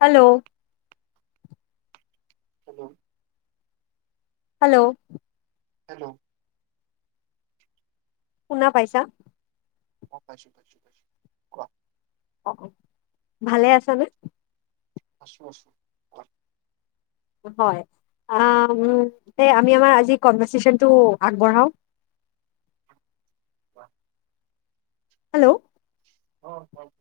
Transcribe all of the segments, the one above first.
Hello [unintelligible] hello hello hello শুনা পাইছা? ম পাইছোঁ-পাইছোঁ-পাইছোঁ কোৱা? অ' ভালে আছা নে? আছো আছো। হয়, আম-তে আমি আমাৰ আজি কনভাৰছেচনটো আগবঢ়াও। [inaudible] হেল্ল'? উ অ [unintelligible]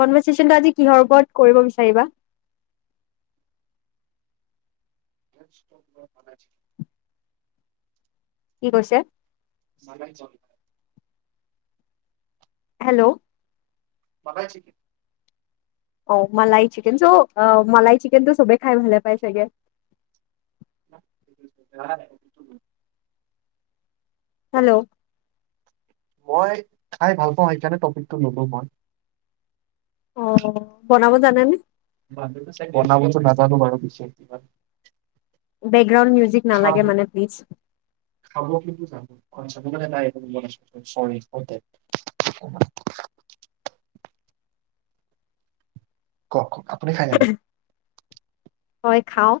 কনভিছেচনটো কিহৰ ওপৰত কৰিব বিচাৰিবা? [unintelligible] কি কৈছে? মাল চল [unintelligible] হেল্ল'? ভালাই চ' কি? অ' মালাই চিকেন চ' অ' মালাই চিকেনটো চবে খাই ভালে পায় চাগে । খালা নি? হেল্লো' মই খাই ভাল পাওঁ সেইকাৰণে টপিকটো ললো মই । অ' বনাব জানে নে? বনাবতো নাজানো বাৰু পিছে। বেকগ্ৰাউণ্ড মিউজিক নালাগে মানে প্লিজ। খাব কিন্তু জানো আচ্ছা, নাই এতিয়া ৰুমত আছো চৰি ফৰ ডেট । ক-ক-ক আপুনি খাই নে নাই? হয় খাও,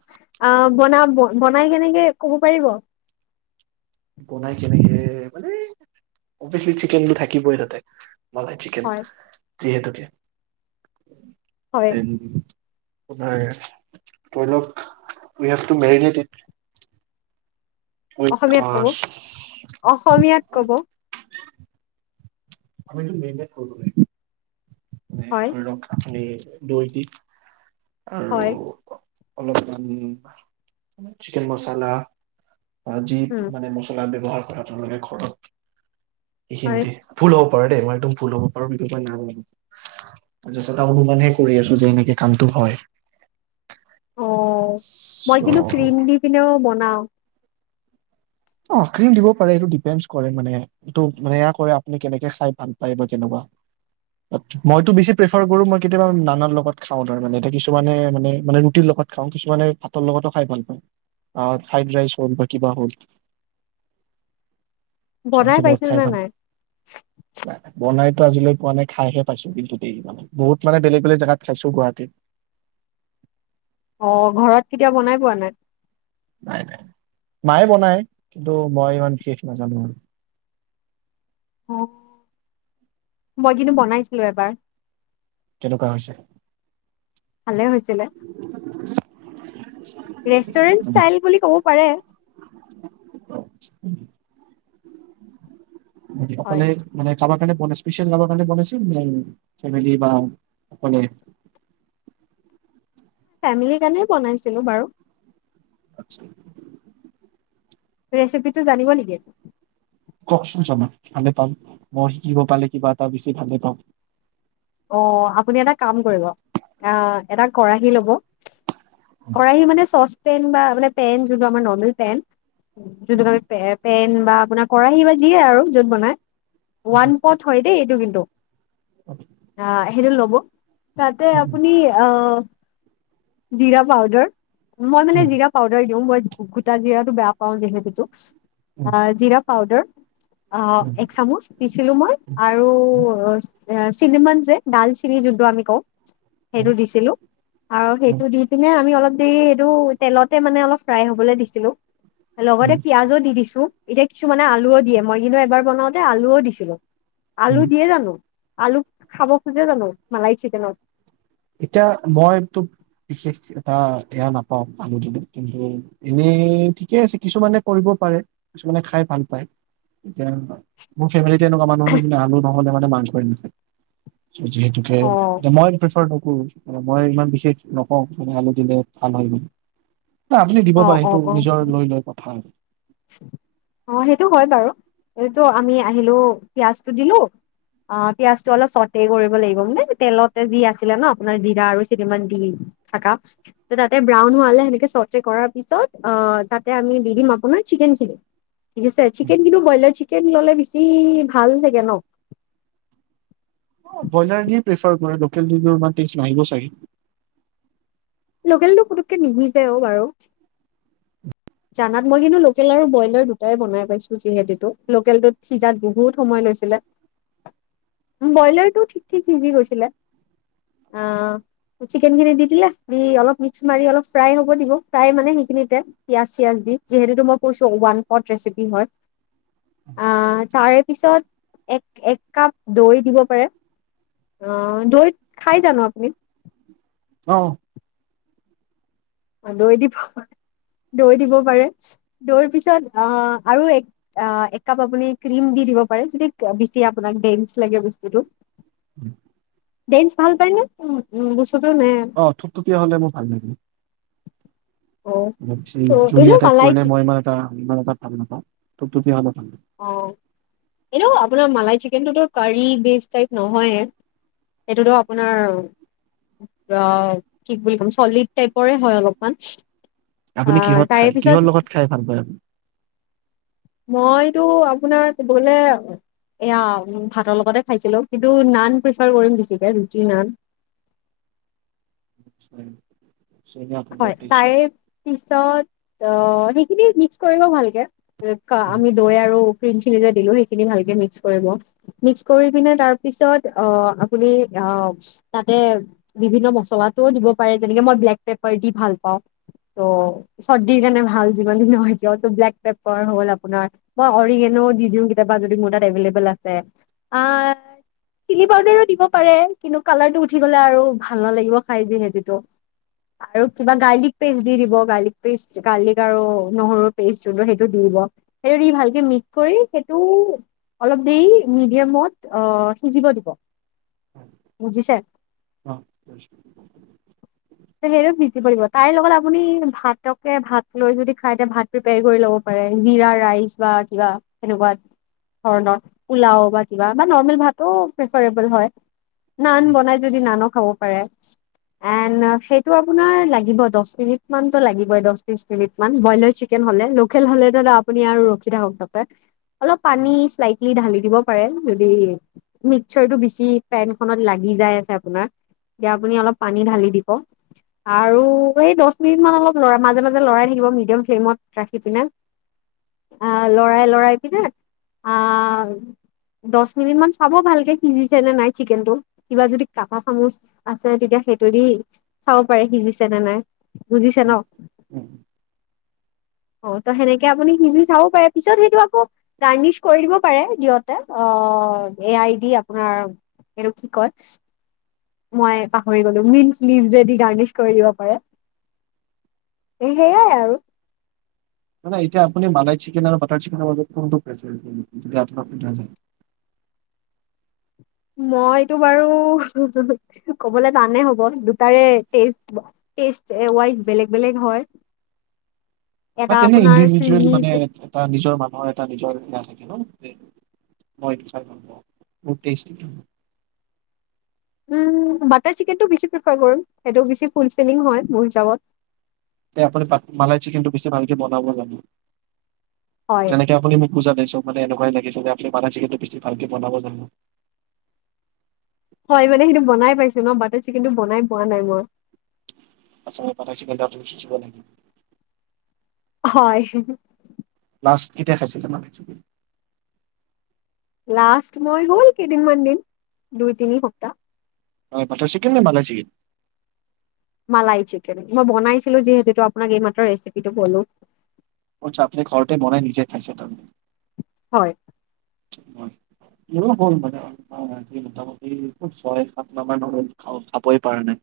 আহ বনা বনাই কেনেকে ক'ব পাৰিব? বনাই কেনেকে মানে অভিয়াচলি চিকেনো থাকিবই তাতে । মলাই চিকেন হয় যিহেতুকে। হয় [inaudible] ধৰি লওক উই হেভ টু মেৰিনেটেত অসমীয়াত ক'ব, অসমীয়াত ক'ব। আমিটো মেৰিনেট কৰিলো এ। হয় ধৰিলক আপুনি। দৈ দি আৰু হয় ক'ক। অলপমান চিকেন মচালা। উম ভাজিত মানে মছলা ব্যৱহাৰ। আপোনালোকে ঘৰত । হয় এইখিনতে ফুল হ'ব। হয়দে মই একদম ভুল হ'ব পাৰো [unintelligible] যচটা অনুমানে কৰি আছো যে এনেকে কামটো হয় । অ' মই কিন্তু ক্ৰীম দি পিনেও বন আহ্। অ' ক্ৰিম দিব পাৰেটো ডিপেণ্ট কৰে মানে এইটো মানে এয়া কৰে আপুনি কেনেকে খাই ভাল পায় বা কেনেকুৱা মইটো বেছি প্ৰিফাৰ কৰো মই কেতিয়াবা নানাৰ লগত খাওঁ তাৰে এ কিছুমানে মানে মে ৰুটিৰ লগত খাওঁ কিছুমানে ভাতৰ লগতো খাই ভাল পায় ফ্ৰাইড ৰাইচ হ'ল বা কিবা হ'ল। [unintelligible] বনাই পাইছিলো নে নাই বনাই। আজিলৈ পোৱা নাই খাইহে পাইছো কিন্তু দেই মানে বহুত মানে বেলেগ বেলেগ জেগাত খাইছো গুৱাহাটীৰ । অ' ঘৰত কেতিয়াও বনাই পোৱা নাই। মায়ে বনাই কিন্তু মই ইমান বিশেষ নাজানো আৰু । অ' মই কিন্তু বনাইছিলো এবাৰ । তেনেকুৱা হৈছে । ভালে হৈছে । Restaurant um. ষ্টাইল বুলি ক'ব পাৰে । মান হয় অকলে মানে খাবাৰ কাৰনে বন স্পিইয়ল খাবাৰ কাৰনে চব মিলি বা মানে ফেমিলিৰ কাৰণেই বনাইছিলো বাৰু আা [unintelligible] ৰেচিপিটো জানিব নেকি? কওকচোন চমাক ভালে পাম মই শিকিব পালে কিবা এটা বেছি ভালে পাম । অ 'আপুনি এটা কাম কৰিব আহ - এটা কেৰাহী ল'ব। কৰাৰাহি মানে চচ পেন বা মানে পেন যোনটো আমাৰ নৰ্মেল পেন যদি কি প পেন বা আপোনাৰ কৰাহি বা যিয়ে আৰু য'ত বনাই ওৱান পথ হয় দেই এইটো কিন্তু অ আহ সেইটো লব তাতে আপুনি আহ জিৰা পাউদাৰ মই মানে উম, জিৰা পাউদাৰ দিওঁ মই কুকুটা জিৰাটো বয়া পাওঁ যিহেতুতো উম, আঁ -জিৰা পাউডাৰ। অ', উম, এক চামুচ দিছিলো মই আৰু উম, চিনমান যে ডালচিনি যোনটো আমি কওঁ। উম, সেইটো দিছিলো আৰু উম, সেইটো দি পিনে আমি অলপ দ এইটো তেলতে মানে অলপ ফ্ৰাই হবলৈ দিছিলো । লগতে উম, পিয়াজো দি দিছো । এতিয়া কিছুমানে আলুও দিয়ে মই কিন্তু এবাৰ বনাওতে আলুও দিছিলো । আলু উম। দিয়ে জানো? আলু খাব খোজে জানো মালাই চিকেনত? এতিয়া মইতো বিশেষ আ -এটা এয়া নাপাওঁ আলু কিন্তু এনে ঠিকে আছে কিছুমানে কৰিব পাৰে কিছুমানে খাই ভাল পায় এতিয়া মোৰ ফেমলি তেনেকুৱা মানুহে আলু বা মানে মা কৰি নাছিল [inaudible] যিহেতুে অ মই উম ', মই ইমান বিশষ নকওঁ তুমি আলু দিলে ভাল হয় ই ন আপুনি দিব অ পাৰে অ সেইটো অ নিজৰ লৈ লৈ কথা। অ সেইটো হয় বাৰু এইটো আমি আহিলো পিয়াজটো দিলো অ পিয়াজটো অলপ চট কৰিব লাগিব মানে তেলতে যি আছিলে ন আপোনাৰ জিৰা আৰু চিমান দি থকা তাতে ব্ৰাউন হালে সেনেকে চট কৰাৰ পিছত অ তাতে আমি দি দিম আপোনাৰ। চিকেন খিনি ঠিক আছে উম। চিকেন কিনো ব্ৰইলাৰ চিকেন ললে বেছি -ভাল লাগে ন? ব্ৰইলাৰ দিয়ে প্ৰেফাৰ কৰে লোকেল দিলেও ইমান টেষ্ট নাহিব চাগে ৷ লোকেলটো পুটুককে নিসিজেও বাৰু জানাত মই কিন্তু লোকেল আৰু ব্ৰইলাৰ দুটাই বনাই পাইছো যিহেতু লোকেলটোত সিজাত বহুত সময় লৈছিলে বইলাৰটো ঠিক-ঠিক সিজি গৈছিলে আহ চিকেন খিনি দি দিলে আপুনি অলপ মিক্স মাৰি অলপ ফ্ৰাই হ'ব দিব, ফ্ৰাই মানে সেইখিনিতে পিয়াঁজ-চিয়াজ দি যিহেতুটো মই কৈছোঁ ওৱান পট ৰেচিপি হয়, আ তাৰে পিছত এক-এক কাপ দৈ দিব পাৰে। দৈ খাই জানো আপুনি? অহ! দৈ দিব পাৰে, দৈ দিব পাৰে। দৈ পিছত আৰু একাপ আপুনি ক্ৰীম দি দিব পাৰে। যদি বেছি আপোনাক ডেনছ লাগে বস্তুটো! ডেনছ ভাল পায় নে? বস্তুটো নে অ থুপথুপীয়া হলে মোৰ ভাল লাগিল। অ ত জুলীয়া এনেও টাইপ মালাই কৰিলে চিকেন, মই ইমান এটা ইমান এটা ভাল নাপাওঁ থুপথূপিয়া হলে ভাল । অ এইটো আপোনাৰ মালাই চিকেনটোতো কাৰী বেচ টাইপ নহয়ে এইটোতো আপোনাৰ অ কি বুলি কম চলিড টাইপৰে হয় অলপমান। আপুনি আহ কিহত তাৰে খায়? পিছত কিহৰ লগত খাই ভাল পায় আপুনি? মইতো আপোনাৰ ক'বলে এইয়া ভাতৰ লগতে খাইছিলো কিন্তু নান প্ৰেফাৰ কৰিম বেছিকে, ৰুটি নান। চেনীয়া কলৰ হয় টেষ্টটো। তাৰে পিছত ত সেইখিনি মিক্স কৰিব ভালকে। কা আমি দৈ আৰু জোনখিনি যে দিলোঁ সেইখিনি ভাল দৰে মিক্স কৰিব ।মিক্স কৰি কেনে তাৰ পিছত অ' আপুনি অ' তাতে বিভিন্ন মচলাটোও দিব পাৰে যেনেকৈ মই ব্লেক পেপাৰ দি ভাল পাওঁ, ত' চৰ্দি কাৰণে ভাল যিমান যি নহওঁক এতিয়া ব্লেক পেপাৰ হল আপোনাৰ মই অৰিগেন' দি দিও কেতিয়াবা, যদি মোৰ তাত এভেলেবল আছে। আ চিলি পাউডাৰো দিব পাৰে, কিন্তু কালাৰটো উঠি গ'লে আৰু ভাল নালাগিব খাই যিহেতুতো আৰু কিবা গাৰ্লিক পেষ্ট দি দিব গাৰ্লিক পেষ্ট গাৰ্লিক আৰু নহৰুৰ পেষ্ট যোনটো সেইটো দি দিব সেইটো দি ভালকে মিক্‌ কৰি সেইটো অলপ দেৰি মিডিয়ামত অ সিজিব দিব বুজিছে? অঁ কৰিছিলো ৷ সেইটো সিজিব দিব তাৰ লগত আপুনি ভাতকে ভাত লৈ যদি খাই তেতিয়া ভাত প্ৰিপাৰ কৰি লব পাৰে, জিৰা ৰাইচ বা কিবা সেনেকুৱা ধৰণৰ পোলাও বা কিবা বা নৰ্মেল ভাতো প্ৰিফাৰেবুল হয় নান বনাই যদি নানো খাব পাৰে এন সেইটো আপোনাৰ লাগিব দচ মিনিট মানতো লাগিবই দচ বিচ মিনিট মান ব্ৰইলাৰ চিকেন হ'লে লোকেল হ'লেতো আপুনি আৰু ৰখি থাকক তাতে ৷ অলপ পানী স্লাইটলি ঢালি দিব পাৰে, যদি মিক্সাৰটো বেছি পেন খনত লাগি যায় আছে আপোনাৰ তেতিয়া আপুনি অলপ পানী ঢালি দি আৰু এই দচ মিনিট মান অলপ লৰা মাজে মাজে লৰাই থাকিব মিডিয়াম ফ্লেমত ৰাখি পিনে আহ লৰাই-লৰাই পিনে আহ দচ মিনিট মান চাব ভালকে সিজিছে নে নাই চিকেনটো কিবা যদি কাটা চামুচ আছে তেতিয়া সেইটোৱে দি চাব পাৰে সিজিছে নে নাই। বুজিছে ন? অ' ত' হেনেকে আপুনি হিন্দি চাব পাৰে, পিছত সেইটো আকৌ গাৰ্নিছ কৰি দিব পাৰে দিয়তে, এআই দি আপোনাৰ সেইটো কি কয় মই পাহৰি গলো মিনছ-মিনছ যদি গাৰ্নিছ কৰি দিব পাৰে সেইয়াই আৰু। ন নে এতিয়া আপুনি মালাই চিকেন আৰু বাটাৰ চিকেনৰ মাজত কোনটো প্ৰিফেৱাৰ কৰিব যদি আপোনাক সোধাযায়? মইতো বাৰু ক'বলে তানেই হ'ব দুটাৰে টেষ্ট টেষ্টৱাইজ বেলেগ বেলেগ হয় ৷ হয় তেনে ইণ্ডিভিজুৱেল মানে এটা নিজৰ মানুহৰ এটা নিজৰ ৰায় থাকে ন! ম চট [unintelligible] উম বাটাৰ চিকেনটো বেছি প্ৰেফাৰ কৰিম সেইটো বেছি ফুলফিলিং হয় মোৰ হিচাপত ৷ এতিয়া আপুনি বা মালাই চিকেনটো বেছি ভালকে বনাব জানে। হয় যেনেকে আপুনি মোক বুজা পাইছে [unintelligible] এটো মানে এনেকুৱাই লাগিছে যে আপুনি মালাই ছিকেনটো বেছি ভালকে বনাব জানে। হয় মানে সেইটো বনাই পাইছো ন বাটাৰ চিকেনটো বনাই পোৱা নাই মই। আছ প কি [unintelligible] হয়। লাষ্ট কেতিয়া খাইছিলে মানে? লাষ্ট মই হ'ল কেইদিনমান দিন দুই-তিনি সপ্তাহ। হয় বাটাৰ চিকেন নে মালাই চিকেন? মালাই চিকেন মই বনাইছিলো যিহেতু আপোনাক এইমাত্ৰ ৰেচিপিটো কলো চাহ পানী ঘৰতে বনাই নিজে খাইছে তাৰ মানে হয়। মোৰো হল মানে আজি মোটামুটি ছয় সাত মাহ মান খাবই পাৰা নাই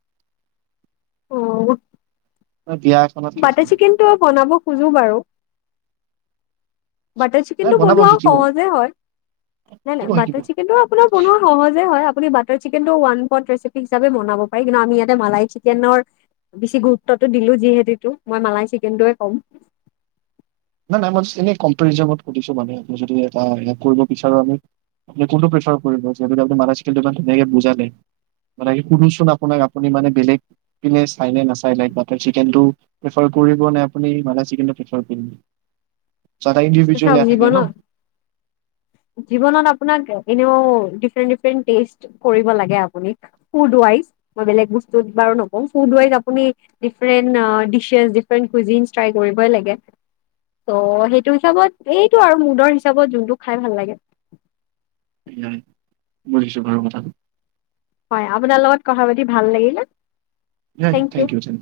অ মই বিয়া এখনত বাটাৰ খাইছিলো। চিকেনটো বনাব খোজোঁ বাৰু বাটাৰ চিকেন নাই টো বনাব বনোৱা শিকিব সহজে হয়, হয় নাই? নাই শিকিব শিকিব। বাটাৰ চিকেন টো আপোনাৰ বনোৱা সহজেই হয়। আপুনি বাটাৰ চিকেনটো ওৱান পইণ্ট ৰেচিপি হিচাপে বনাব পাৰে কিন্তু আমি ইয়াতে মালাই চিকেনৰ বেছি গুৰুত্বটো দিলো যিহেতু মই মালাই চিকেনটোৱে ক'ম নাই মই এনেই কম্পেৰিজনত সুধিছোঁ মানে আপুনি যদি কৰিব বিচাৰো আমি আপুনি কোনটো প্ৰেচাৰ কৰিব যে আপুনি বাটাৰ চিকেনটো ইমান ধুনীয়াকে বুজালে মানে কোনটো চ আপোনাৰ আপুনি মানে বেলেগ চায় নে নাচায় মানে আপুনি বাটাৰ চিকেনটো প্ৰিফাৰ কৰিব নে আপুনি মালাই চিকেনটো প্ৰিফাৰ কৰিব চ' এটা ইণ্ডিভিজুৱেল চাওক এয়া থাকে ন জীৱনত জীৱনত আপোনাক এনেও ডিফৰেন্ট ডিফন্ট টেষ্ট কৰিব লাগে আপুনি ফুড ৱাইজ, মই বেলেগ বস্তুত বাৰু নকওঁ। ফুড ৱাইজ আপুনি different dishes, different cuisine try কৰিবই লাগে সটো হিচাপত, এইটো আৰু মুদৰ হিচাপত যোনটো খাই ভাল লাগে সেয়াই বুজিছো বাৰু কথাটো। হয় আপোনাৰ লগত কথা পাতি ভাল লাগিলে নাই থেংক ইউ থেংক ইউ